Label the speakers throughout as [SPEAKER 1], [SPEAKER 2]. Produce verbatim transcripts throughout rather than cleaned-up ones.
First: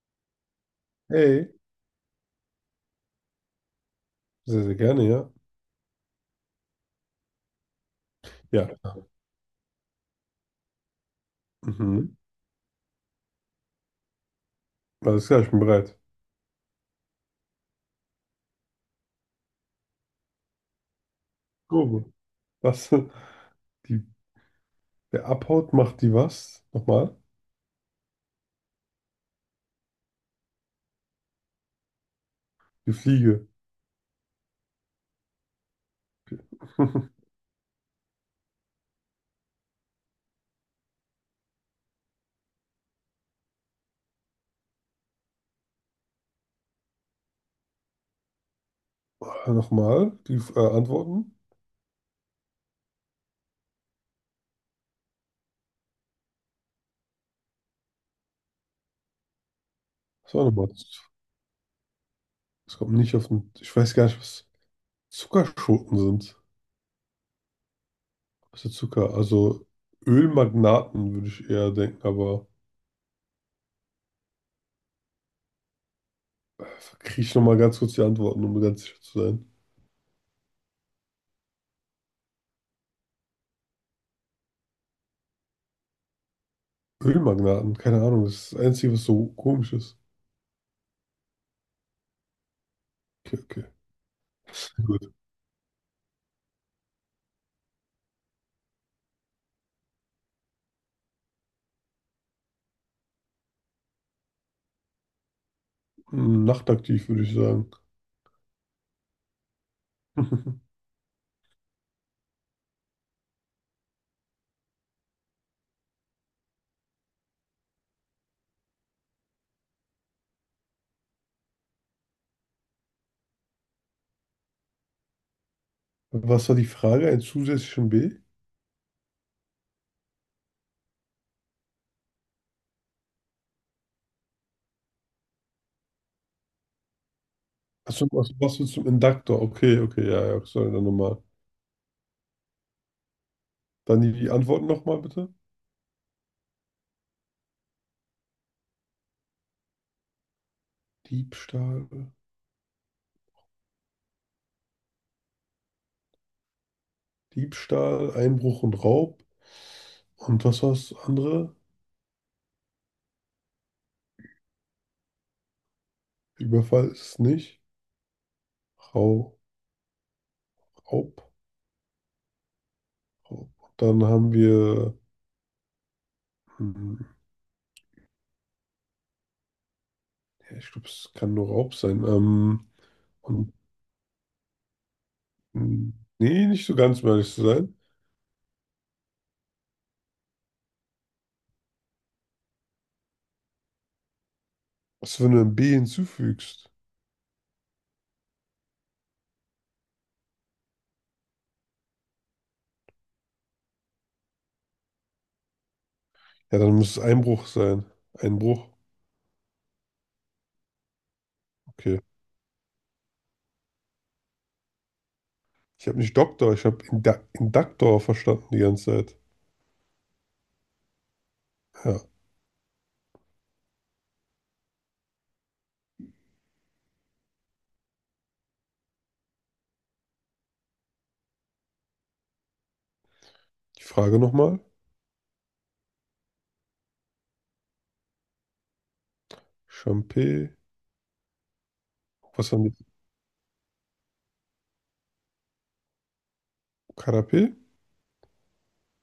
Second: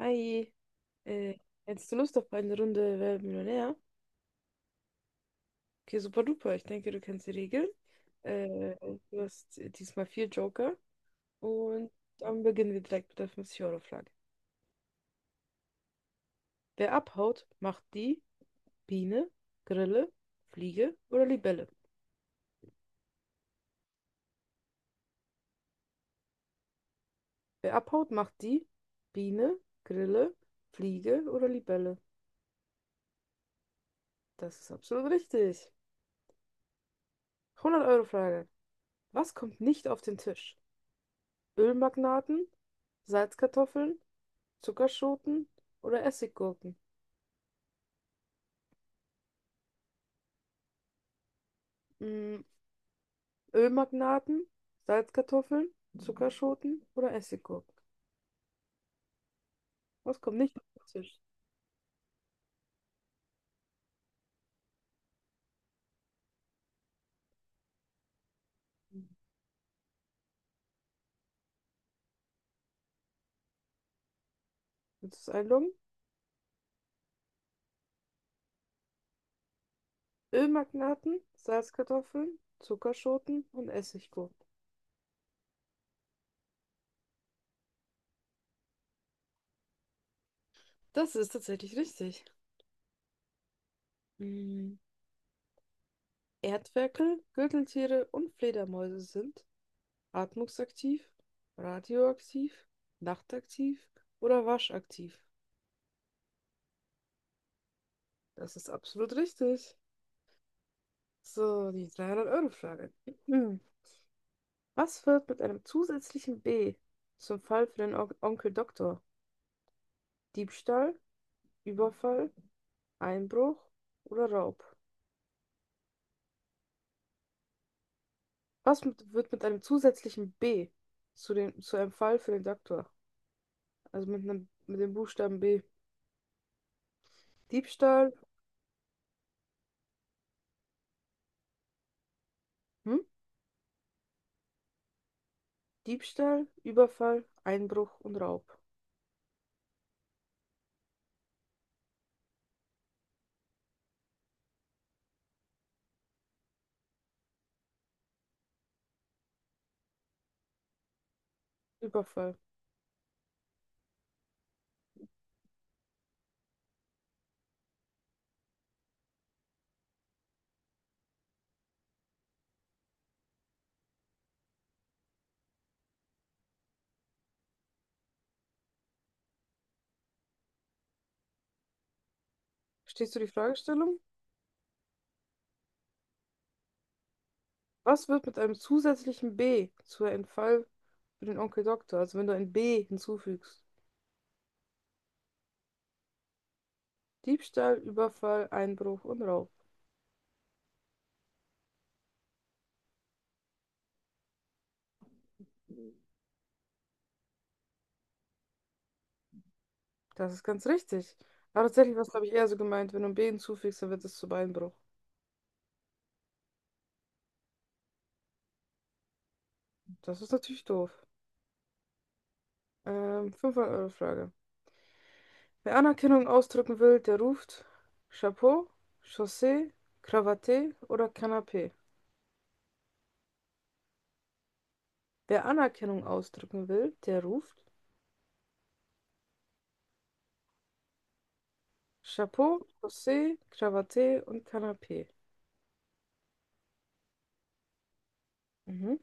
[SPEAKER 1] Hi, äh,
[SPEAKER 2] Hey,
[SPEAKER 1] hättest du Lust auf eine Runde Wer wird Millionär?
[SPEAKER 2] sehr, sehr gerne, ja.
[SPEAKER 1] Okay, super duper. Ich denke, du kennst die Regeln.
[SPEAKER 2] Ja,
[SPEAKER 1] Äh, Du hast diesmal vier Joker. Und
[SPEAKER 2] mhm.
[SPEAKER 1] dann beginnen wir direkt mit der fünfzig Euro Frage.
[SPEAKER 2] Alles klar, ich bin bereit.
[SPEAKER 1] Wer abhaut, macht die Biene, Grille, Fliege oder Libelle?
[SPEAKER 2] Grobe. Was? Die, wer abhaut, macht die was? Nochmal?
[SPEAKER 1] Wer abhaut, macht die Biene, Grille, Fliege oder Libelle?
[SPEAKER 2] Die Fliege.
[SPEAKER 1] Das ist absolut richtig. Hundert Euro Frage. Was kommt nicht auf den Tisch? Ölmagnaten, Salzkartoffeln, Zuckerschoten oder Essiggurken?
[SPEAKER 2] Ah, nochmal? Die äh, Antworten?
[SPEAKER 1] Mm, Ölmagnaten, Salzkartoffeln, Zuckerschoten oder Essiggurken? Was
[SPEAKER 2] Was
[SPEAKER 1] kommt
[SPEAKER 2] war
[SPEAKER 1] nicht auf
[SPEAKER 2] nochmal?
[SPEAKER 1] den Tisch?
[SPEAKER 2] Es kommt nicht auf den. Ich weiß gar nicht, was Zuckerschoten sind. Was ist Zucker? Also Ölmagnaten würde ich eher denken, aber
[SPEAKER 1] Willst du es einloggen?
[SPEAKER 2] äh, kriege ich nochmal ganz kurz die Antworten, um ganz sicher zu sein.
[SPEAKER 1] Ölmagnaten, Salzkartoffeln, Zuckerschoten und Essiggurken.
[SPEAKER 2] Ölmagnaten, keine Ahnung, das ist das Einzige, was so komisch ist.
[SPEAKER 1] Das ist tatsächlich richtig.
[SPEAKER 2] Okay,
[SPEAKER 1] Mm,
[SPEAKER 2] okay.
[SPEAKER 1] Erdferkel, Gürteltiere und Fledermäuse sind atmungsaktiv, radioaktiv, nachtaktiv oder waschaktiv?
[SPEAKER 2] Hm, nachtaktiv, würde ich sagen.
[SPEAKER 1] Das ist absolut richtig. So, die dreihundert-Euro-Frage. Was wird mit einem zusätzlichen B zum Fall für den On Onkel Doktor? Diebstahl, Überfall, Einbruch oder Raub?
[SPEAKER 2] Was war die Frage? Ein zusätzlichen B?
[SPEAKER 1] Was mit, wird mit einem zusätzlichen B zu, den, zu einem Fall für den Doktor? Also mit einem, mit dem Buchstaben B.
[SPEAKER 2] Achso,
[SPEAKER 1] Diebstahl,
[SPEAKER 2] was, was willst du zum Induktor? Okay, okay, ja, ja, sorry, dann nochmal.
[SPEAKER 1] hm?
[SPEAKER 2] Dann die Antworten nochmal bitte.
[SPEAKER 1] Diebstahl, Überfall, Einbruch und Raub.
[SPEAKER 2] Diebstahl, Diebstahl, Einbruch und Raub. Und was war das andere?
[SPEAKER 1] Überfall.
[SPEAKER 2] Überfall ist es nicht. Rau, Raub, Raub. Und dann haben wir, hm, ja, ich glaube, es kann nur Raub sein. Ähm,
[SPEAKER 1] Verstehst du die
[SPEAKER 2] und,
[SPEAKER 1] Fragestellung?
[SPEAKER 2] hm, nee, nicht so ganz, um ehrlich zu sein.
[SPEAKER 1] Was wird mit einem zusätzlichen B zu einem Fall für den Onkel Doktor? Also wenn du ein B hinzufügst.
[SPEAKER 2] Was, wenn du ein B hinzufügst?
[SPEAKER 1] Diebstahl, Überfall, Einbruch und Raub.
[SPEAKER 2] Ja, dann muss es Einbruch sein. Einbruch.
[SPEAKER 1] Das ist ganz richtig. Aber tatsächlich
[SPEAKER 2] Okay.
[SPEAKER 1] war es, glaube ich, eher so gemeint: wenn du ein B hinzufügst, dann wird es zu Beinbruch.
[SPEAKER 2] Ich habe nicht Doktor, ich habe Inda Induktor verstanden die ganze Zeit.
[SPEAKER 1] Das ist natürlich doof.
[SPEAKER 2] Ja.
[SPEAKER 1] Ähm, fünfhundert-Euro-Frage. Wer Anerkennung ausdrücken will, der ruft Chapeau, Chaussee, Krawatte oder Canapé?
[SPEAKER 2] Die Frage nochmal.
[SPEAKER 1] Wer Anerkennung ausdrücken will, der ruft
[SPEAKER 2] Champé. Was haben
[SPEAKER 1] Chapeau,
[SPEAKER 2] die?
[SPEAKER 1] Chaussee, Krawatte und Canapé?
[SPEAKER 2] Karapé?
[SPEAKER 1] Mhm,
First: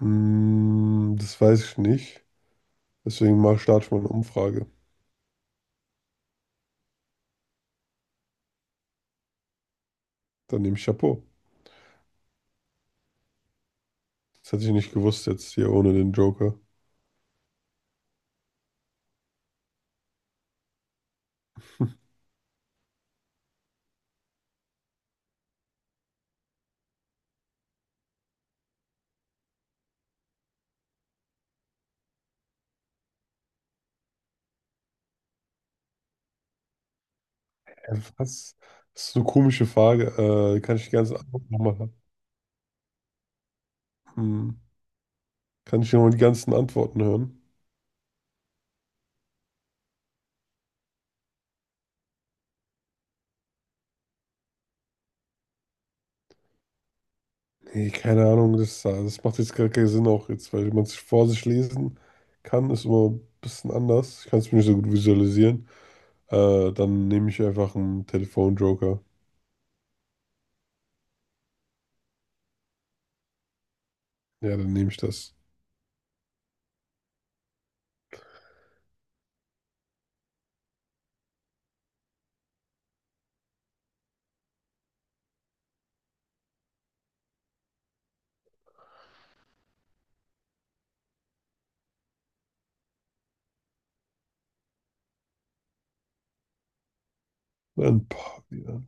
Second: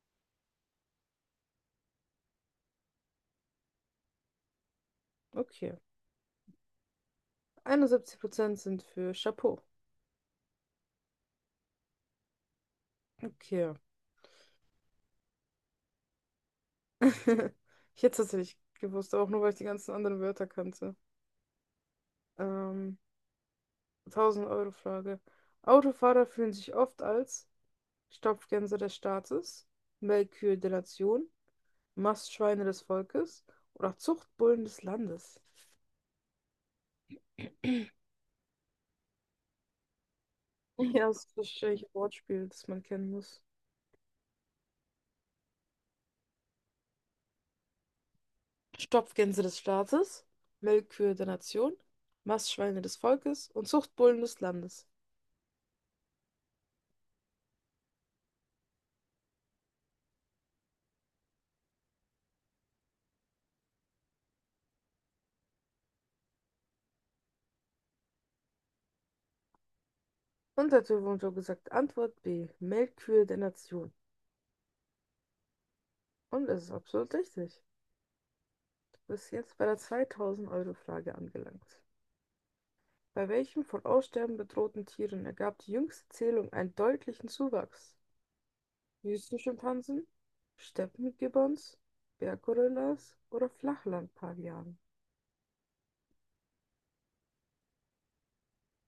[SPEAKER 2] Hm, das weiß ich nicht. Deswegen mal starte ich mal eine Umfrage.
[SPEAKER 1] okay. einundsiebzig Prozent sind für Chapeau.
[SPEAKER 2] Dann nehme ich Chapeau.
[SPEAKER 1] Okay.
[SPEAKER 2] Das hätte ich nicht gewusst jetzt hier ohne den Joker.
[SPEAKER 1] Ich hätte es tatsächlich gewusst, aber auch nur, weil ich die ganzen anderen Wörter kannte. Ähm, tausend-Euro-Frage. Autofahrer fühlen sich oft als Stopfgänse des Staates, Melkkühe der Nation, Mastschweine des Volkes oder Zuchtbullen des Landes.
[SPEAKER 2] Äh, Was? Das ist eine komische Frage. Äh, kann ich die
[SPEAKER 1] Ja,
[SPEAKER 2] ganzen
[SPEAKER 1] das ist
[SPEAKER 2] Antworten nochmal
[SPEAKER 1] wahrscheinlich ein
[SPEAKER 2] haben?
[SPEAKER 1] Wortspiel, das man kennen muss.
[SPEAKER 2] Hm. Kann ich nochmal die ganzen Antworten hören?
[SPEAKER 1] Stopfgänse des Staates, Melkkühe der Nation, Mastschweine des Volkes und Zuchtbullen des Landes.
[SPEAKER 2] Nee, keine Ahnung, das, das macht jetzt gar keinen Sinn auch jetzt, weil man es vor sich lesen kann, ist immer ein bisschen anders. Ich kann es mir nicht so gut visualisieren. Äh, dann nehme ich einfach einen Telefonjoker.
[SPEAKER 1] Und der Typ wurde gesagt, Antwort B, Melkkühe der Nation.
[SPEAKER 2] Ja, dann nehme ich das.
[SPEAKER 1] Und es ist absolut richtig. Du bist jetzt bei der zweitausend-Euro-Frage angelangt. Bei welchen von Aussterben bedrohten Tieren ergab die jüngste Zählung einen deutlichen Zuwachs? Wüstenschimpansen, Steppengibbons, Berggorillas oder Flachlandpavianen?
[SPEAKER 2] Dann, boah, ja.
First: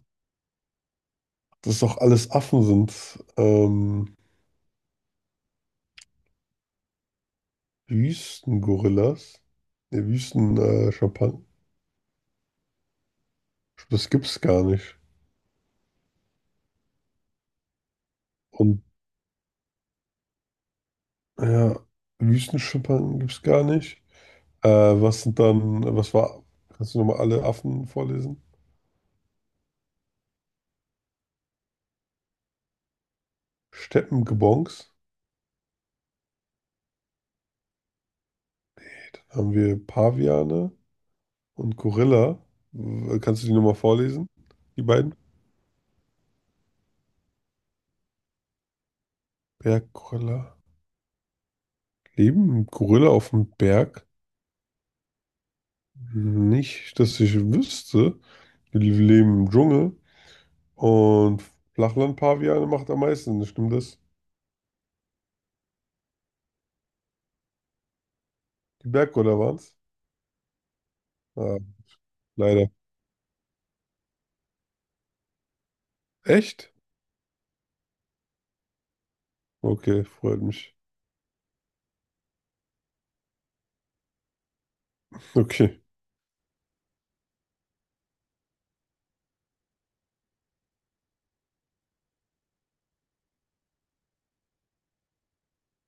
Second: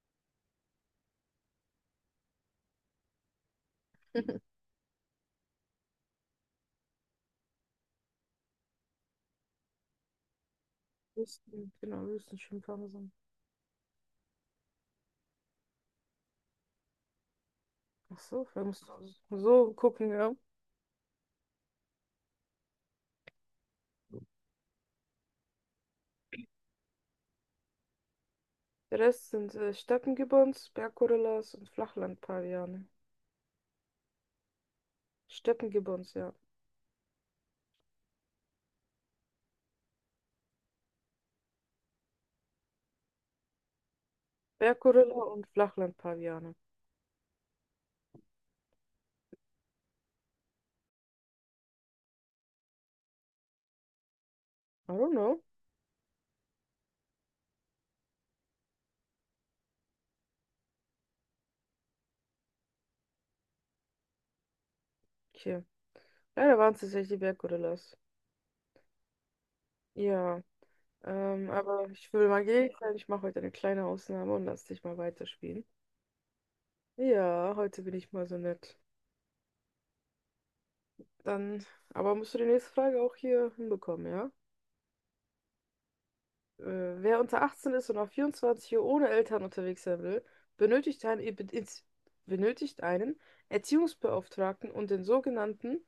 [SPEAKER 2] Dass doch alles Affen sind. Ähm, Wüstengorillas. Ne, Wüsten, äh, Schimpansen.
[SPEAKER 1] Wüsten, genau, Wüstenschimpansen.
[SPEAKER 2] Das gibt's gar nicht.
[SPEAKER 1] Ach so, wir
[SPEAKER 2] Und
[SPEAKER 1] müssen so gucken, ja.
[SPEAKER 2] ja, Wüstenschimpansen gibt's gar nicht. Äh, was sind dann, was war, kannst du nochmal alle Affen vorlesen?
[SPEAKER 1] Der Rest sind äh, Steppengibbons, Berggorillas und Flachlandpaviane.
[SPEAKER 2] Steppengebongs.
[SPEAKER 1] Steppengibbons, ja.
[SPEAKER 2] Okay, dann haben wir Paviane und Gorilla. W- Kannst du die nochmal vorlesen? Die beiden?
[SPEAKER 1] Berggorilla und Flachlandpaviane.
[SPEAKER 2] Berggorilla. Leben Gorilla auf dem Berg?
[SPEAKER 1] I don't know.
[SPEAKER 2] Nicht, dass ich wüsste. Die leben im Dschungel. Und Flachland-Paviane macht am meisten, stimmt das?
[SPEAKER 1] Okay. Leider waren es tatsächlich die Berggorillas.
[SPEAKER 2] Die Berggorilla waren's?
[SPEAKER 1] Ja. Ähm,
[SPEAKER 2] Ah,
[SPEAKER 1] aber ich will mal
[SPEAKER 2] leider.
[SPEAKER 1] gnädig sein. Ich mache heute eine kleine Ausnahme und lass dich mal weiterspielen.
[SPEAKER 2] Echt?
[SPEAKER 1] Ja, heute bin ich mal so nett.
[SPEAKER 2] Okay, freut mich.
[SPEAKER 1] Dann, aber musst du die nächste Frage auch hier hinbekommen, ja?
[SPEAKER 2] Okay,
[SPEAKER 1] Äh, wer unter achtzehn ist und auf vierundzwanzig Uhr ohne Eltern unterwegs sein will, benötigt einen, Ebe- ins- benötigt einen Erziehungsbeauftragten und den sogenannten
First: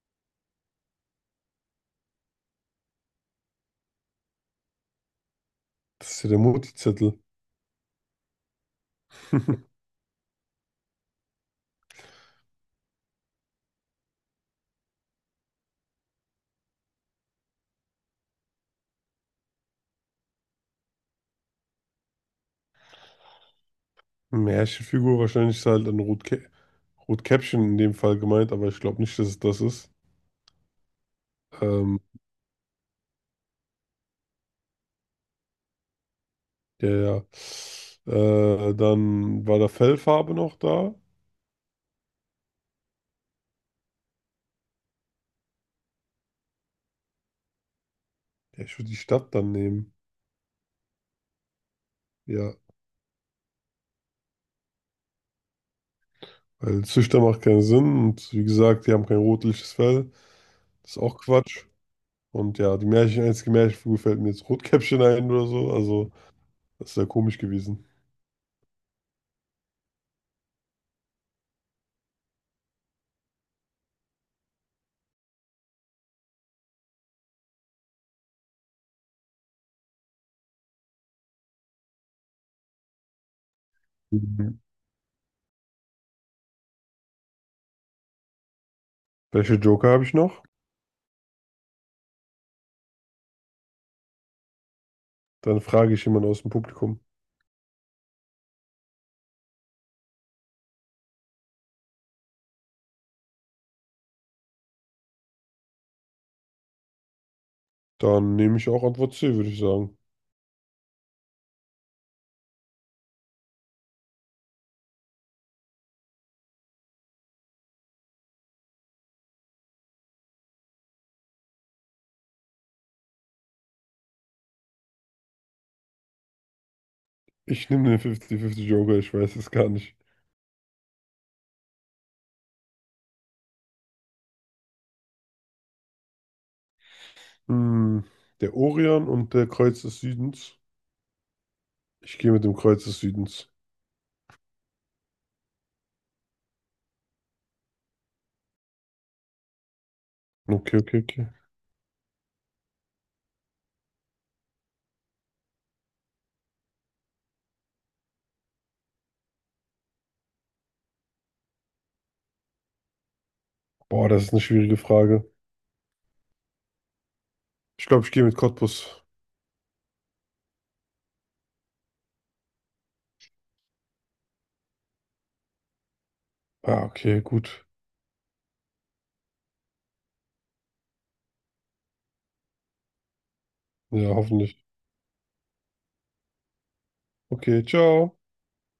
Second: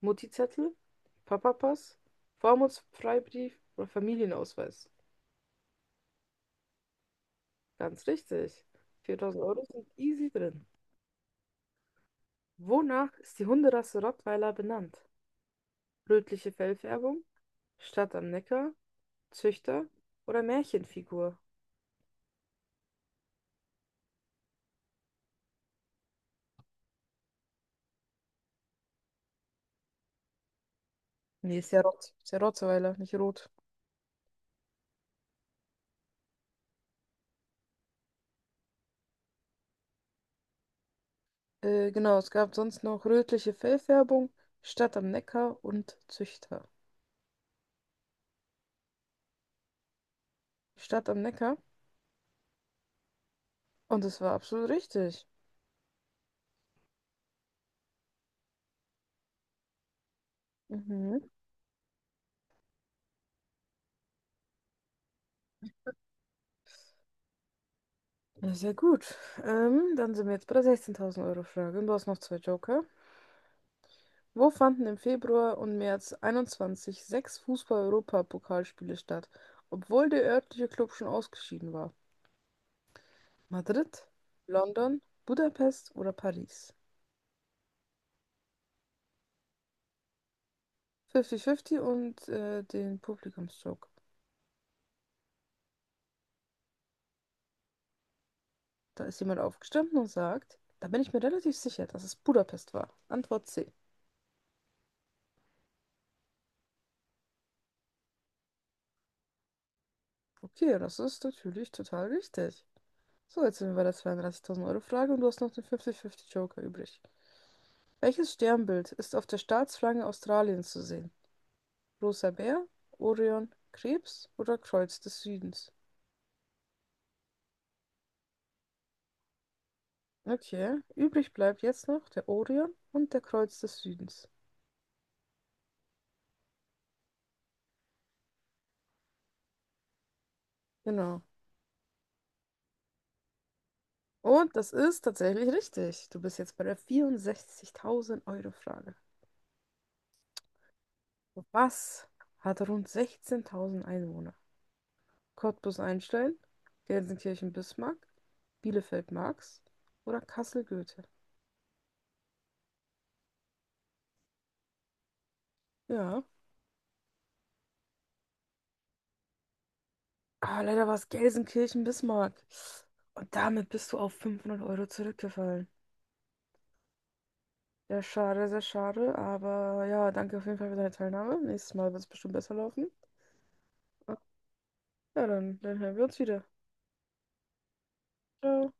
[SPEAKER 1] Mutti-Zettel, Papapass, Vormundsfreibrief oder Familienausweis?
[SPEAKER 2] das ist ja der Mutti-Zettel.
[SPEAKER 1] Ganz richtig. viertausend Euro sind easy drin. Wonach ist die Hunderasse Rottweiler benannt? Rötliche Fellfärbung, Stadt am Neckar, Züchter oder Märchenfigur?
[SPEAKER 2] Märchenfigur, wahrscheinlich ist halt ein Rotkä Rotkäppchen in dem Fall gemeint, aber ich glaube nicht, dass es das ist.
[SPEAKER 1] Nee, ist ja
[SPEAKER 2] Ähm,
[SPEAKER 1] Rott. Ist ja Rottweiler, nicht rot.
[SPEAKER 2] ja, ja. Äh, dann war da Fellfarbe noch da.
[SPEAKER 1] Äh, genau, es gab sonst noch rötliche Fellfärbung, Stadt am Neckar und Züchter.
[SPEAKER 2] Ja, ich würde die Stadt dann nehmen.
[SPEAKER 1] Stadt am Neckar.
[SPEAKER 2] Ja,
[SPEAKER 1] Und es war absolut richtig.
[SPEAKER 2] weil Züchter macht keinen Sinn und wie gesagt, die haben kein rotliches Fell. Das ist auch
[SPEAKER 1] Mhm.
[SPEAKER 2] Quatsch. Und ja, die Märchen, einzige Märchenfigur fällt mir jetzt Rotkäppchen ein oder so. Also, das wäre komisch gewesen.
[SPEAKER 1] Ja, sehr gut. Ähm, dann sind wir jetzt bei der sechzehntausend Euro Frage. Und du hast noch zwei Joker. Wo fanden im Februar und März einundzwanzig sechs Fußball-Europapokalspiele statt, obwohl der örtliche Klub schon ausgeschieden war? Madrid,
[SPEAKER 2] Mhm.
[SPEAKER 1] London, Budapest oder Paris?
[SPEAKER 2] Welche Joker habe ich noch?
[SPEAKER 1] fünfzig fünfzig und äh, den Publikumsjoke.
[SPEAKER 2] Dann frage ich jemanden aus dem Publikum.
[SPEAKER 1] Da ist jemand aufgestanden und sagt, da bin ich mir relativ sicher, dass es Budapest war. Antwort C.
[SPEAKER 2] Dann nehme ich auch Antwort C, würde ich sagen.
[SPEAKER 1] Okay, das ist natürlich total richtig. So, jetzt sind wir bei der zweiunddreißigtausend Euro Frage und du hast noch den fünfzig fünfzig Joker übrig. Welches Sternbild ist auf der Staatsflagge Australiens zu sehen? Großer Bär, Orion, Krebs oder Kreuz des Südens?
[SPEAKER 2] Ich nehme den fünfzig-fünfzig Joker, ich weiß es gar nicht.
[SPEAKER 1] Okay, übrig bleibt jetzt noch der Orion und der Kreuz des Südens.
[SPEAKER 2] Hm, der Orion und der Kreuz des Südens.
[SPEAKER 1] Genau.
[SPEAKER 2] Ich gehe mit dem Kreuz des Südens.
[SPEAKER 1] Und das ist tatsächlich richtig. Du bist jetzt bei der vierundsechzigtausend Euro Frage.
[SPEAKER 2] Okay, okay, okay.
[SPEAKER 1] Was hat rund sechzehntausend Einwohner? Cottbus Einstein, Gelsenkirchen Bismarck, Bielefeld Marx oder Kassel Goethe?
[SPEAKER 2] Boah, das ist eine schwierige Frage.
[SPEAKER 1] Ja.
[SPEAKER 2] Ich glaube, ich gehe mit Cottbus.
[SPEAKER 1] Aber leider war es Gelsenkirchen Bismarck. Und damit bist du auf fünfhundert Euro zurückgefallen.
[SPEAKER 2] Ah, okay, gut.
[SPEAKER 1] Ja, schade, sehr schade. Aber ja, danke auf jeden Fall für deine Teilnahme. Nächstes Mal wird es bestimmt besser laufen.
[SPEAKER 2] Ja,
[SPEAKER 1] Ja,
[SPEAKER 2] hoffentlich.
[SPEAKER 1] dann, dann hören wir uns wieder.
[SPEAKER 2] Okay, ciao.
[SPEAKER 1] Ciao.